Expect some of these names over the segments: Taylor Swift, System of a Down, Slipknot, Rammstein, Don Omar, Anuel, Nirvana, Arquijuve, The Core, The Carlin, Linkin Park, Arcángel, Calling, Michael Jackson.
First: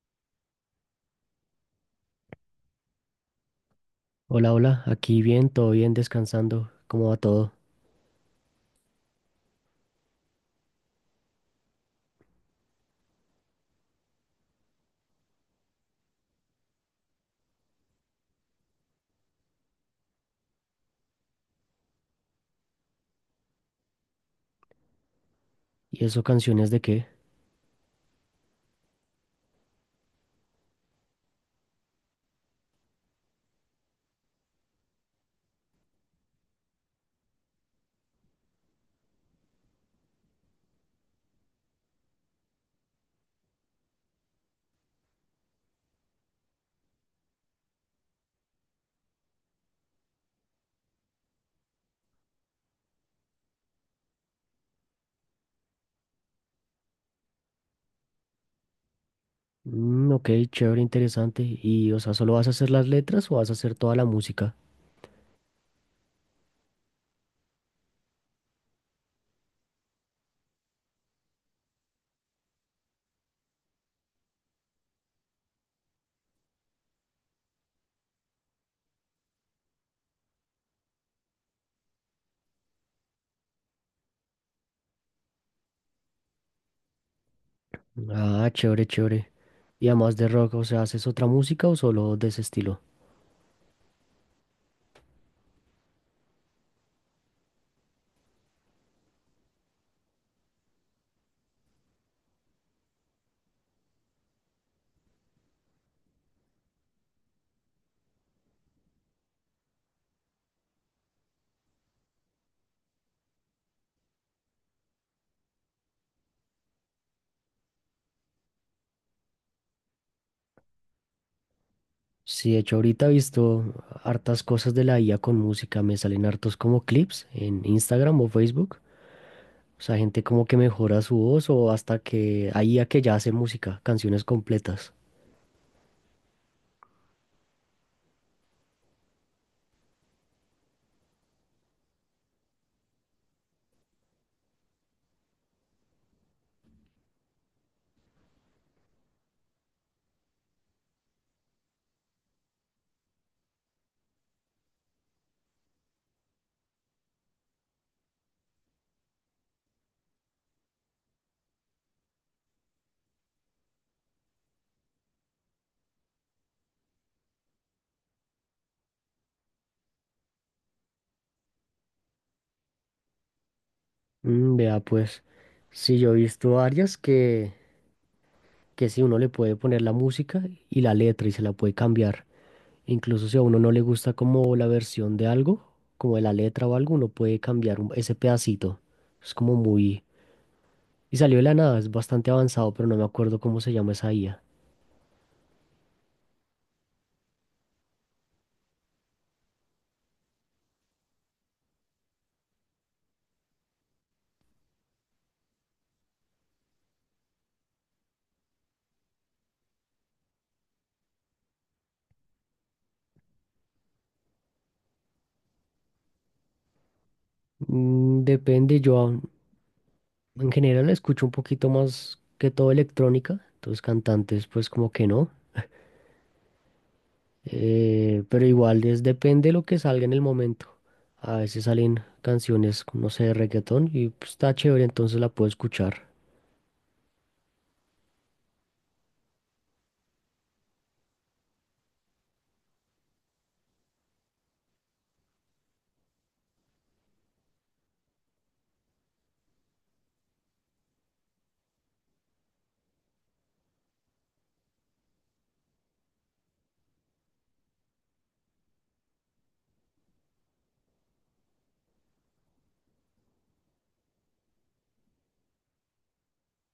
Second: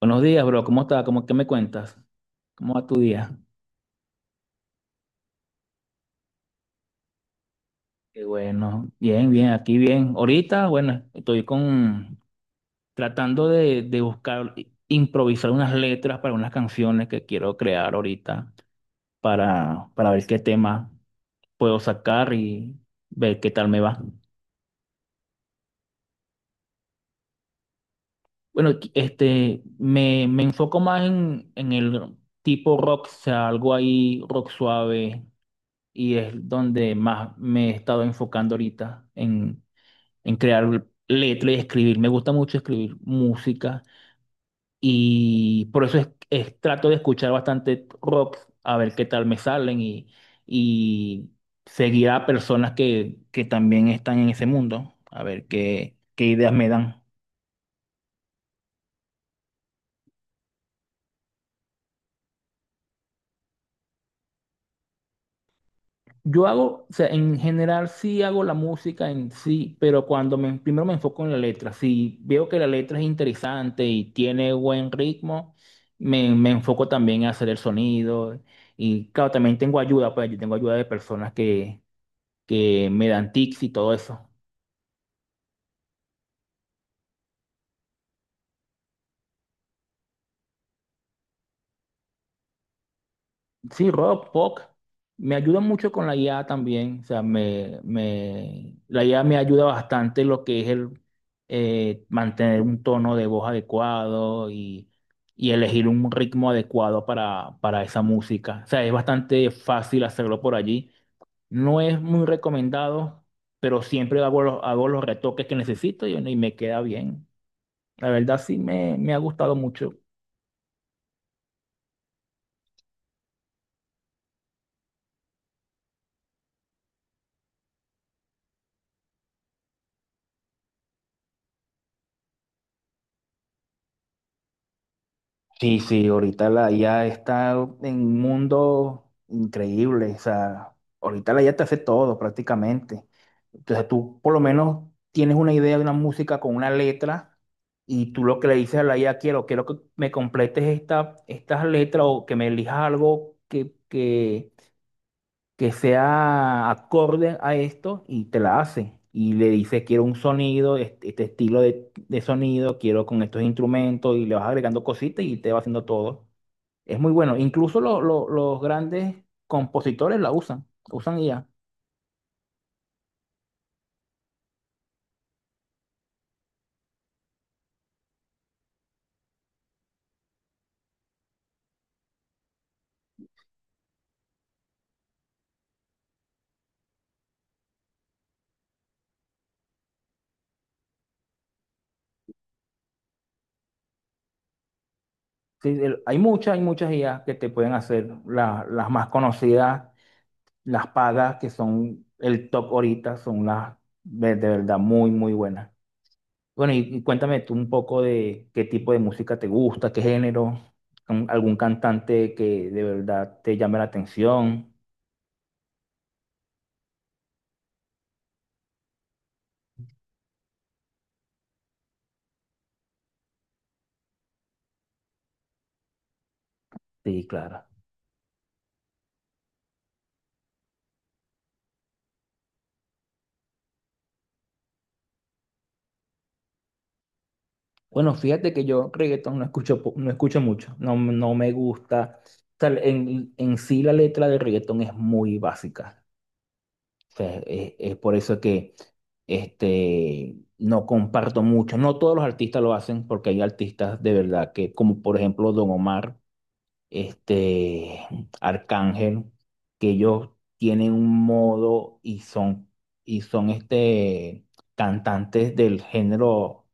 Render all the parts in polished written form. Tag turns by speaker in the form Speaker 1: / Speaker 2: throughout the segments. Speaker 1: Buenos días, bro. ¿Cómo estás? ¿Cómo qué me cuentas? ¿Cómo va tu día?
Speaker 2: Hola, hola, aquí bien, todo bien, descansando, ¿cómo va todo?
Speaker 1: Qué bueno. Bien, bien, aquí bien. Ahorita, bueno, estoy con tratando de buscar, improvisar unas letras para unas canciones que quiero crear ahorita para ver qué tema puedo sacar y ver qué tal me va.
Speaker 2: ¿Y eso canciones de qué?
Speaker 1: Bueno, me enfoco más en el tipo rock, o sea, algo ahí rock suave, y es donde más me he estado enfocando ahorita en crear letras y escribir. Me gusta mucho escribir música y por eso trato de escuchar bastante rock, a ver qué tal me salen y seguir a personas que también están en ese mundo, a ver qué ideas me dan.
Speaker 2: Mm, ok, chévere, interesante. ¿Y, o sea, solo vas a hacer las letras o vas a hacer toda la música?
Speaker 1: Yo hago, o sea, en general sí hago la música en sí, pero cuando primero me enfoco en la letra. Si veo que la letra es interesante y tiene buen ritmo, me enfoco también a hacer el sonido. Y claro, también tengo ayuda, pues yo tengo ayuda de personas que me dan tips y todo eso.
Speaker 2: Ah, chévere, chévere. Y además de rock, o sea, ¿haces otra música o solo de ese estilo?
Speaker 1: Sí, rock, pop. Me ayuda mucho con la IA también. O sea, la IA me ayuda bastante en lo que es el mantener un tono de voz adecuado y elegir un ritmo adecuado para esa música. O sea, es bastante fácil hacerlo por allí. No es muy recomendado, pero siempre hago los retoques que necesito y, bueno, y me queda bien. La verdad, sí me ha gustado mucho.
Speaker 2: Sí, de hecho, ahorita he visto hartas cosas de la IA con música, me salen hartos como clips en Instagram o Facebook. O sea, gente como que mejora su voz o hasta que hay I a que ya hace música, canciones completas.
Speaker 1: Sí, sí, ahorita la IA está en un mundo increíble. O sea, ahorita la IA te hace todo prácticamente. Entonces tú por lo menos tienes una idea de una música con una letra, y tú lo que le dices a la IA, quiero que me completes estas letras o que me elijas algo que sea acorde a esto, y te la hace. Y le dice, quiero un sonido, este estilo de sonido, quiero con estos instrumentos, y le vas agregando cositas y te va haciendo todo. Es muy bueno. Incluso los grandes compositores la usan IA.
Speaker 2: Mm, vea, pues, sí, yo he visto varias que sí, uno le puede poner la música y la letra y se la puede cambiar. Incluso si a uno no le gusta como la versión de algo, como de la letra o algo, uno puede cambiar ese pedacito. Es como muy. Y salió de la nada, es bastante avanzado, pero no me acuerdo cómo se llama esa IA.
Speaker 1: Sí, hay muchas IA que te pueden hacer. Las más conocidas, las pagas, que son el top ahorita, son las de verdad muy, muy buenas. Bueno, y cuéntame tú un poco de qué tipo de música te gusta, qué género, algún cantante que de verdad te llame la atención.
Speaker 2: Mm, depende, en general escucho un poquito más que todo electrónica, entonces cantantes pues como que no.
Speaker 1: Sí, claro.
Speaker 2: Pero igual es depende de lo que salga en el momento. A veces salen canciones, no sé, de reggaetón y pues, está chévere, entonces la puedo escuchar.
Speaker 1: Bueno, fíjate que yo reggaetón no escucho, no escucho mucho, no, no me gusta. O sea, en sí la letra de reggaetón es muy básica. O sea, es por eso que no comparto mucho. No todos los artistas lo hacen, porque hay artistas de verdad que, como por ejemplo Don Omar, este Arcángel, que ellos tienen un modo y son y son cantantes del género,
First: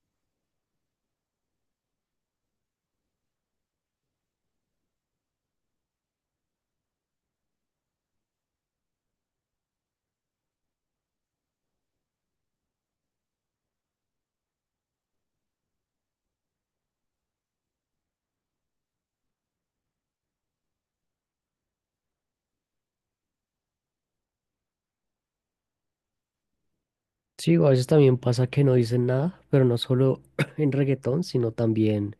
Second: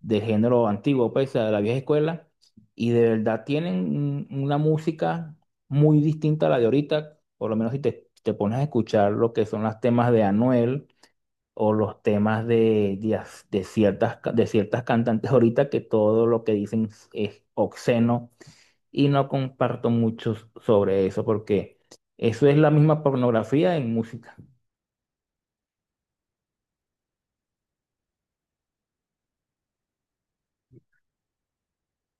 Speaker 1: antiguo, pues de la vieja escuela, y de verdad tienen una música muy distinta a la de ahorita. Por lo menos, si te pones a escuchar lo que son los temas de Anuel o los temas de, as- de ciertas, ca- de ciertas cantantes ahorita, que todo lo que dicen es obsceno, y no comparto mucho sobre eso, porque eso es la misma pornografía en música.
Speaker 2: Sí, a veces también pasa que no dicen nada, pero no solo en reggaetón, sino también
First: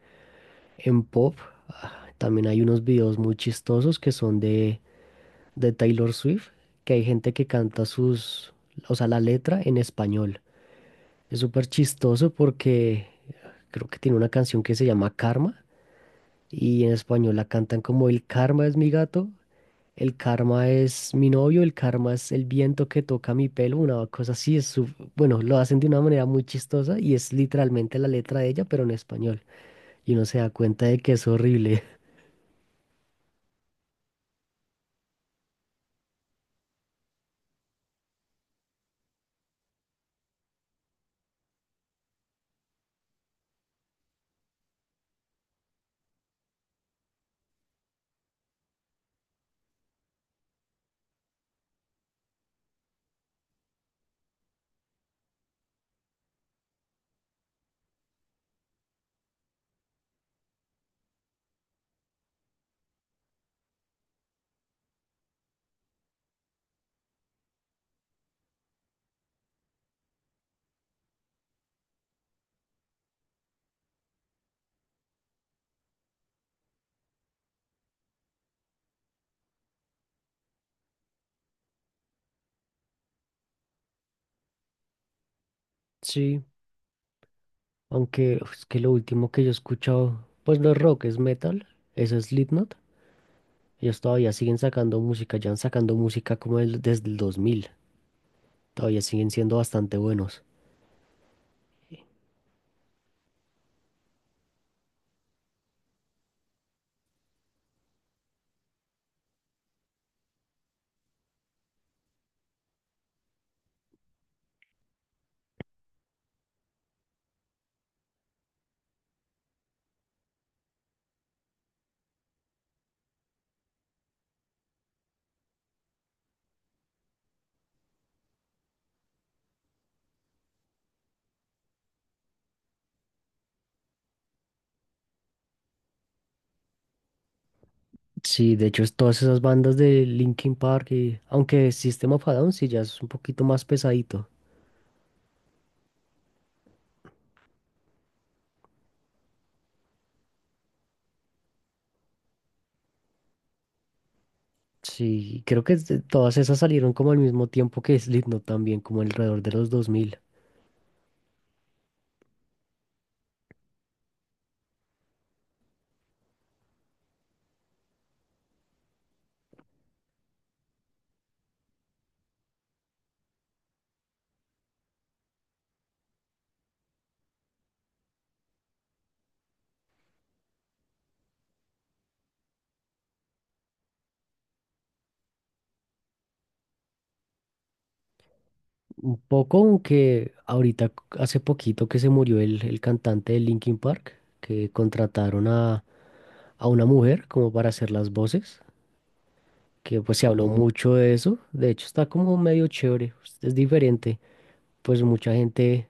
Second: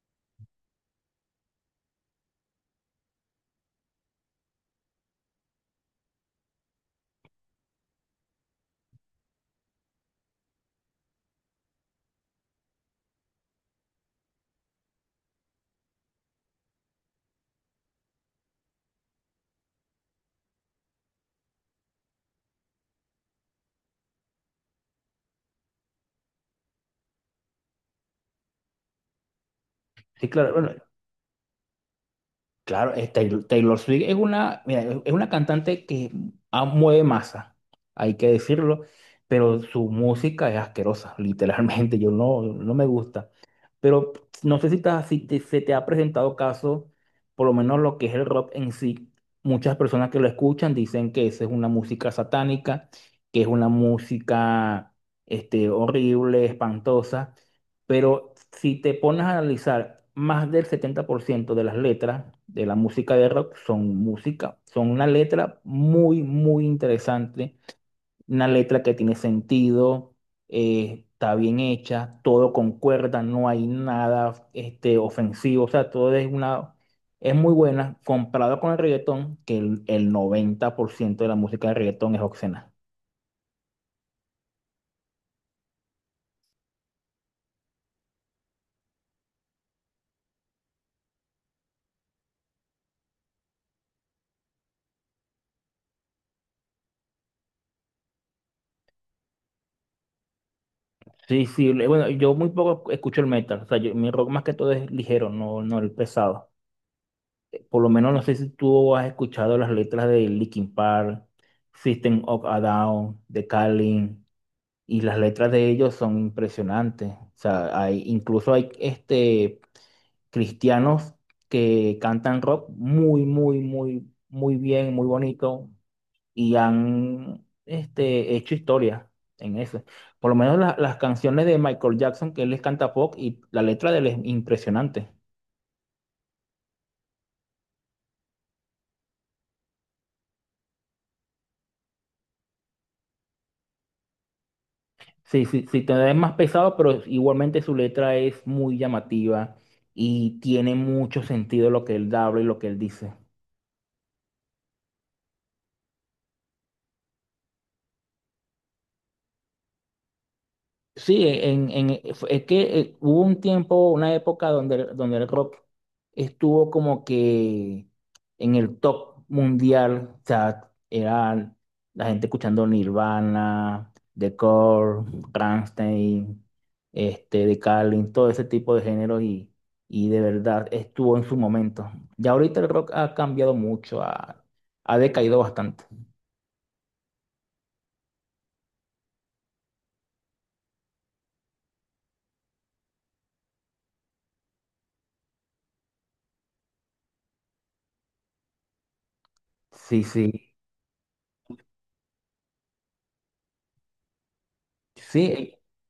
Speaker 2: en pop. Ah, también hay unos videos muy chistosos que son de Taylor Swift, que hay gente que canta sus, o sea, la letra en español. Es súper chistoso porque creo que tiene una canción que se llama Karma y en español la cantan como el karma es mi gato, el karma es mi novio, el karma es el viento que toca mi pelo, una cosa así, es su- bueno, lo hacen de una manera muy chistosa y es literalmente la letra de ella, pero en español. Y uno
Speaker 1: Sí,
Speaker 2: se da
Speaker 1: claro, bueno,
Speaker 2: cuenta de que es horrible.
Speaker 1: claro, es Taylor Swift. Es una, mira, es una cantante que ah, mueve masa, hay que decirlo, pero su música es asquerosa, literalmente, yo no, no me gusta. Pero no sé si, te, si te- se te ha presentado caso, por lo menos lo que es el rock en sí. Muchas personas que lo escuchan dicen que esa es una música satánica, que es una música horrible, espantosa. Pero si te pones a analizar, más del 70% de las letras de la música de rock son música, son una letra muy, muy interesante, una letra que tiene sentido, está bien hecha, todo concuerda, no hay nada ofensivo. O sea, todo es muy buena comparado con el reggaetón, que el 90% de la música de reggaetón es obscena.
Speaker 2: Sí, aunque uf, es que lo último que yo he escuchado, pues no es rock, es metal, eso es Slipknot. Ellos todavía siguen sacando música, ya han sacando música como desde el 2000, todavía siguen siendo bastante buenos.
Speaker 1: Sí, sí, bueno, yo muy poco escucho el metal. O sea, mi rock más que todo es ligero, no, no el pesado. Por lo menos, no sé si tú has escuchado las letras de Linkin Park, System of a Down, de Calling. Y las letras de ellos son impresionantes. O sea, incluso hay cristianos que cantan rock muy, muy, muy, muy bien, muy bonito, y han hecho historia en eso. Por lo menos las canciones de Michael Jackson, que él les canta pop, y la letra de él es impresionante.
Speaker 2: Sí, de hecho, es todas esas bandas de Linkin Park, y aunque System of a Down sí ya es un poquito más pesadito.
Speaker 1: Sí, sí, sí, todavía es más pesado, pero igualmente su letra es muy llamativa y tiene mucho sentido lo que él habla y lo que él dice.
Speaker 2: Sí, creo que es todas esas salieron como al mismo tiempo que Slipknot también, como alrededor de los 2000.
Speaker 1: Sí, es que hubo un tiempo, una época donde el rock estuvo como que en el top mundial. O sea, era la gente escuchando Nirvana, The Core, Rammstein, The Carlin, todo ese tipo de géneros, y de verdad estuvo en su momento. Ya ahorita el rock ha cambiado mucho, ha decaído bastante.
Speaker 2: Un poco, aunque ahorita hace poquito que se murió el cantante de Linkin Park, que contrataron a una mujer como para hacer las voces, que
Speaker 1: Sí,
Speaker 2: pues se habló
Speaker 1: sí.
Speaker 2: Ujú. Mucho de eso. De hecho, está como medio chévere, es diferente. Pues mucha
Speaker 1: Sí,
Speaker 2: gente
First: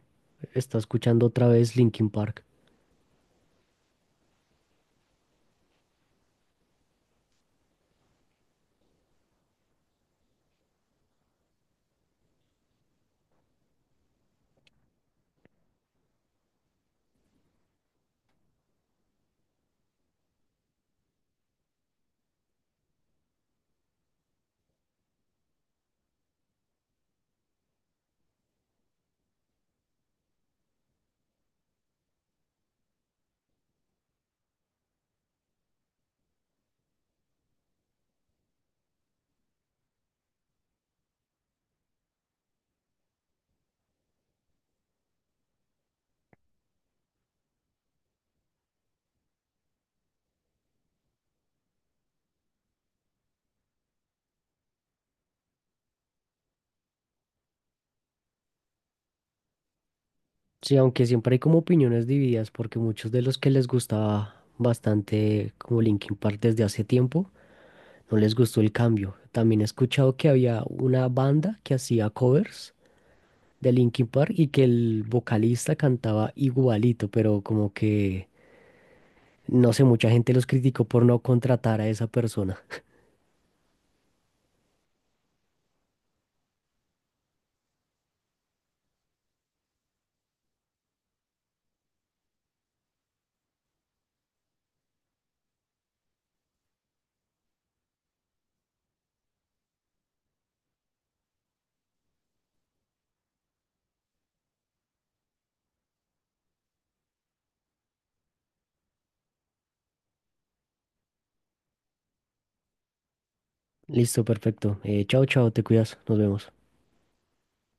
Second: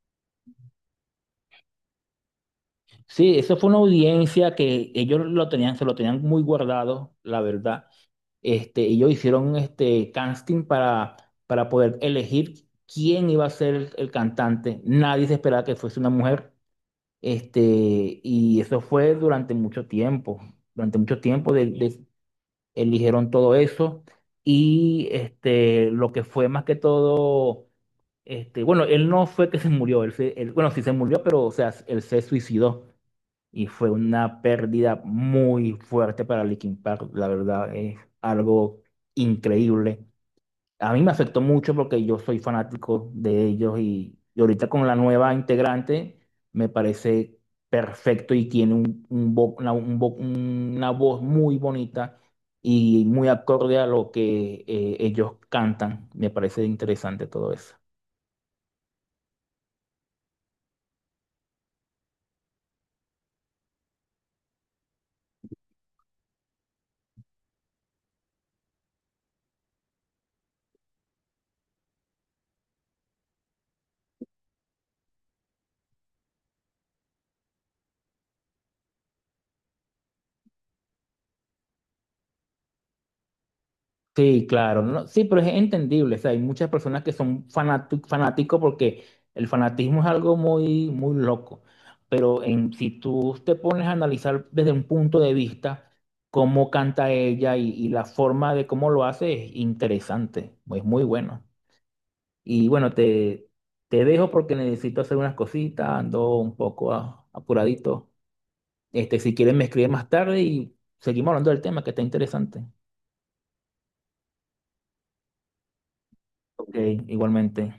Speaker 2: está escuchando otra vez Linkin Park.
Speaker 1: sí, eso fue una audiencia que ellos lo tenían, se lo tenían muy guardado, la verdad. Ellos hicieron este casting para poder elegir quién iba a ser el cantante. Nadie se esperaba que fuese una mujer. Este, y eso fue durante mucho tiempo. Durante mucho tiempo eligieron todo eso. Y lo que fue más que todo, bueno, él no fue que se murió, bueno, sí se murió, pero o sea, él se suicidó y fue una pérdida muy fuerte para Linkin Park. La verdad es algo increíble. A mí me afectó mucho porque yo soy fanático de ellos, y ahorita con la nueva integrante me parece perfecto, y tiene una voz muy bonita y muy acorde a lo que ellos cantan. Me parece interesante todo eso.
Speaker 2: Sí, aunque siempre hay como opiniones divididas, porque muchos de los que les gustaba bastante como Linkin Park desde hace tiempo, no les gustó el cambio. También he escuchado que había una banda que hacía covers de Linkin Park y que el vocalista cantaba igualito, pero como que, no sé, mucha gente los criticó por no contratar a esa persona.
Speaker 1: Sí, claro, no, sí, pero es entendible. O sea, hay muchas personas que son fanáticos, porque el fanatismo es algo muy, muy loco. Pero si tú te pones a analizar desde un punto de vista cómo canta ella, y la forma de cómo lo hace es interesante, es muy bueno. Y bueno, te dejo porque necesito hacer unas cositas, ando un poco apuradito. Si quieres, me escribes más tarde y seguimos hablando del tema, que está interesante.
Speaker 2: Listo, perfecto. Chao, chao, te cuidas, nos vemos.
Speaker 1: Ok, igualmente.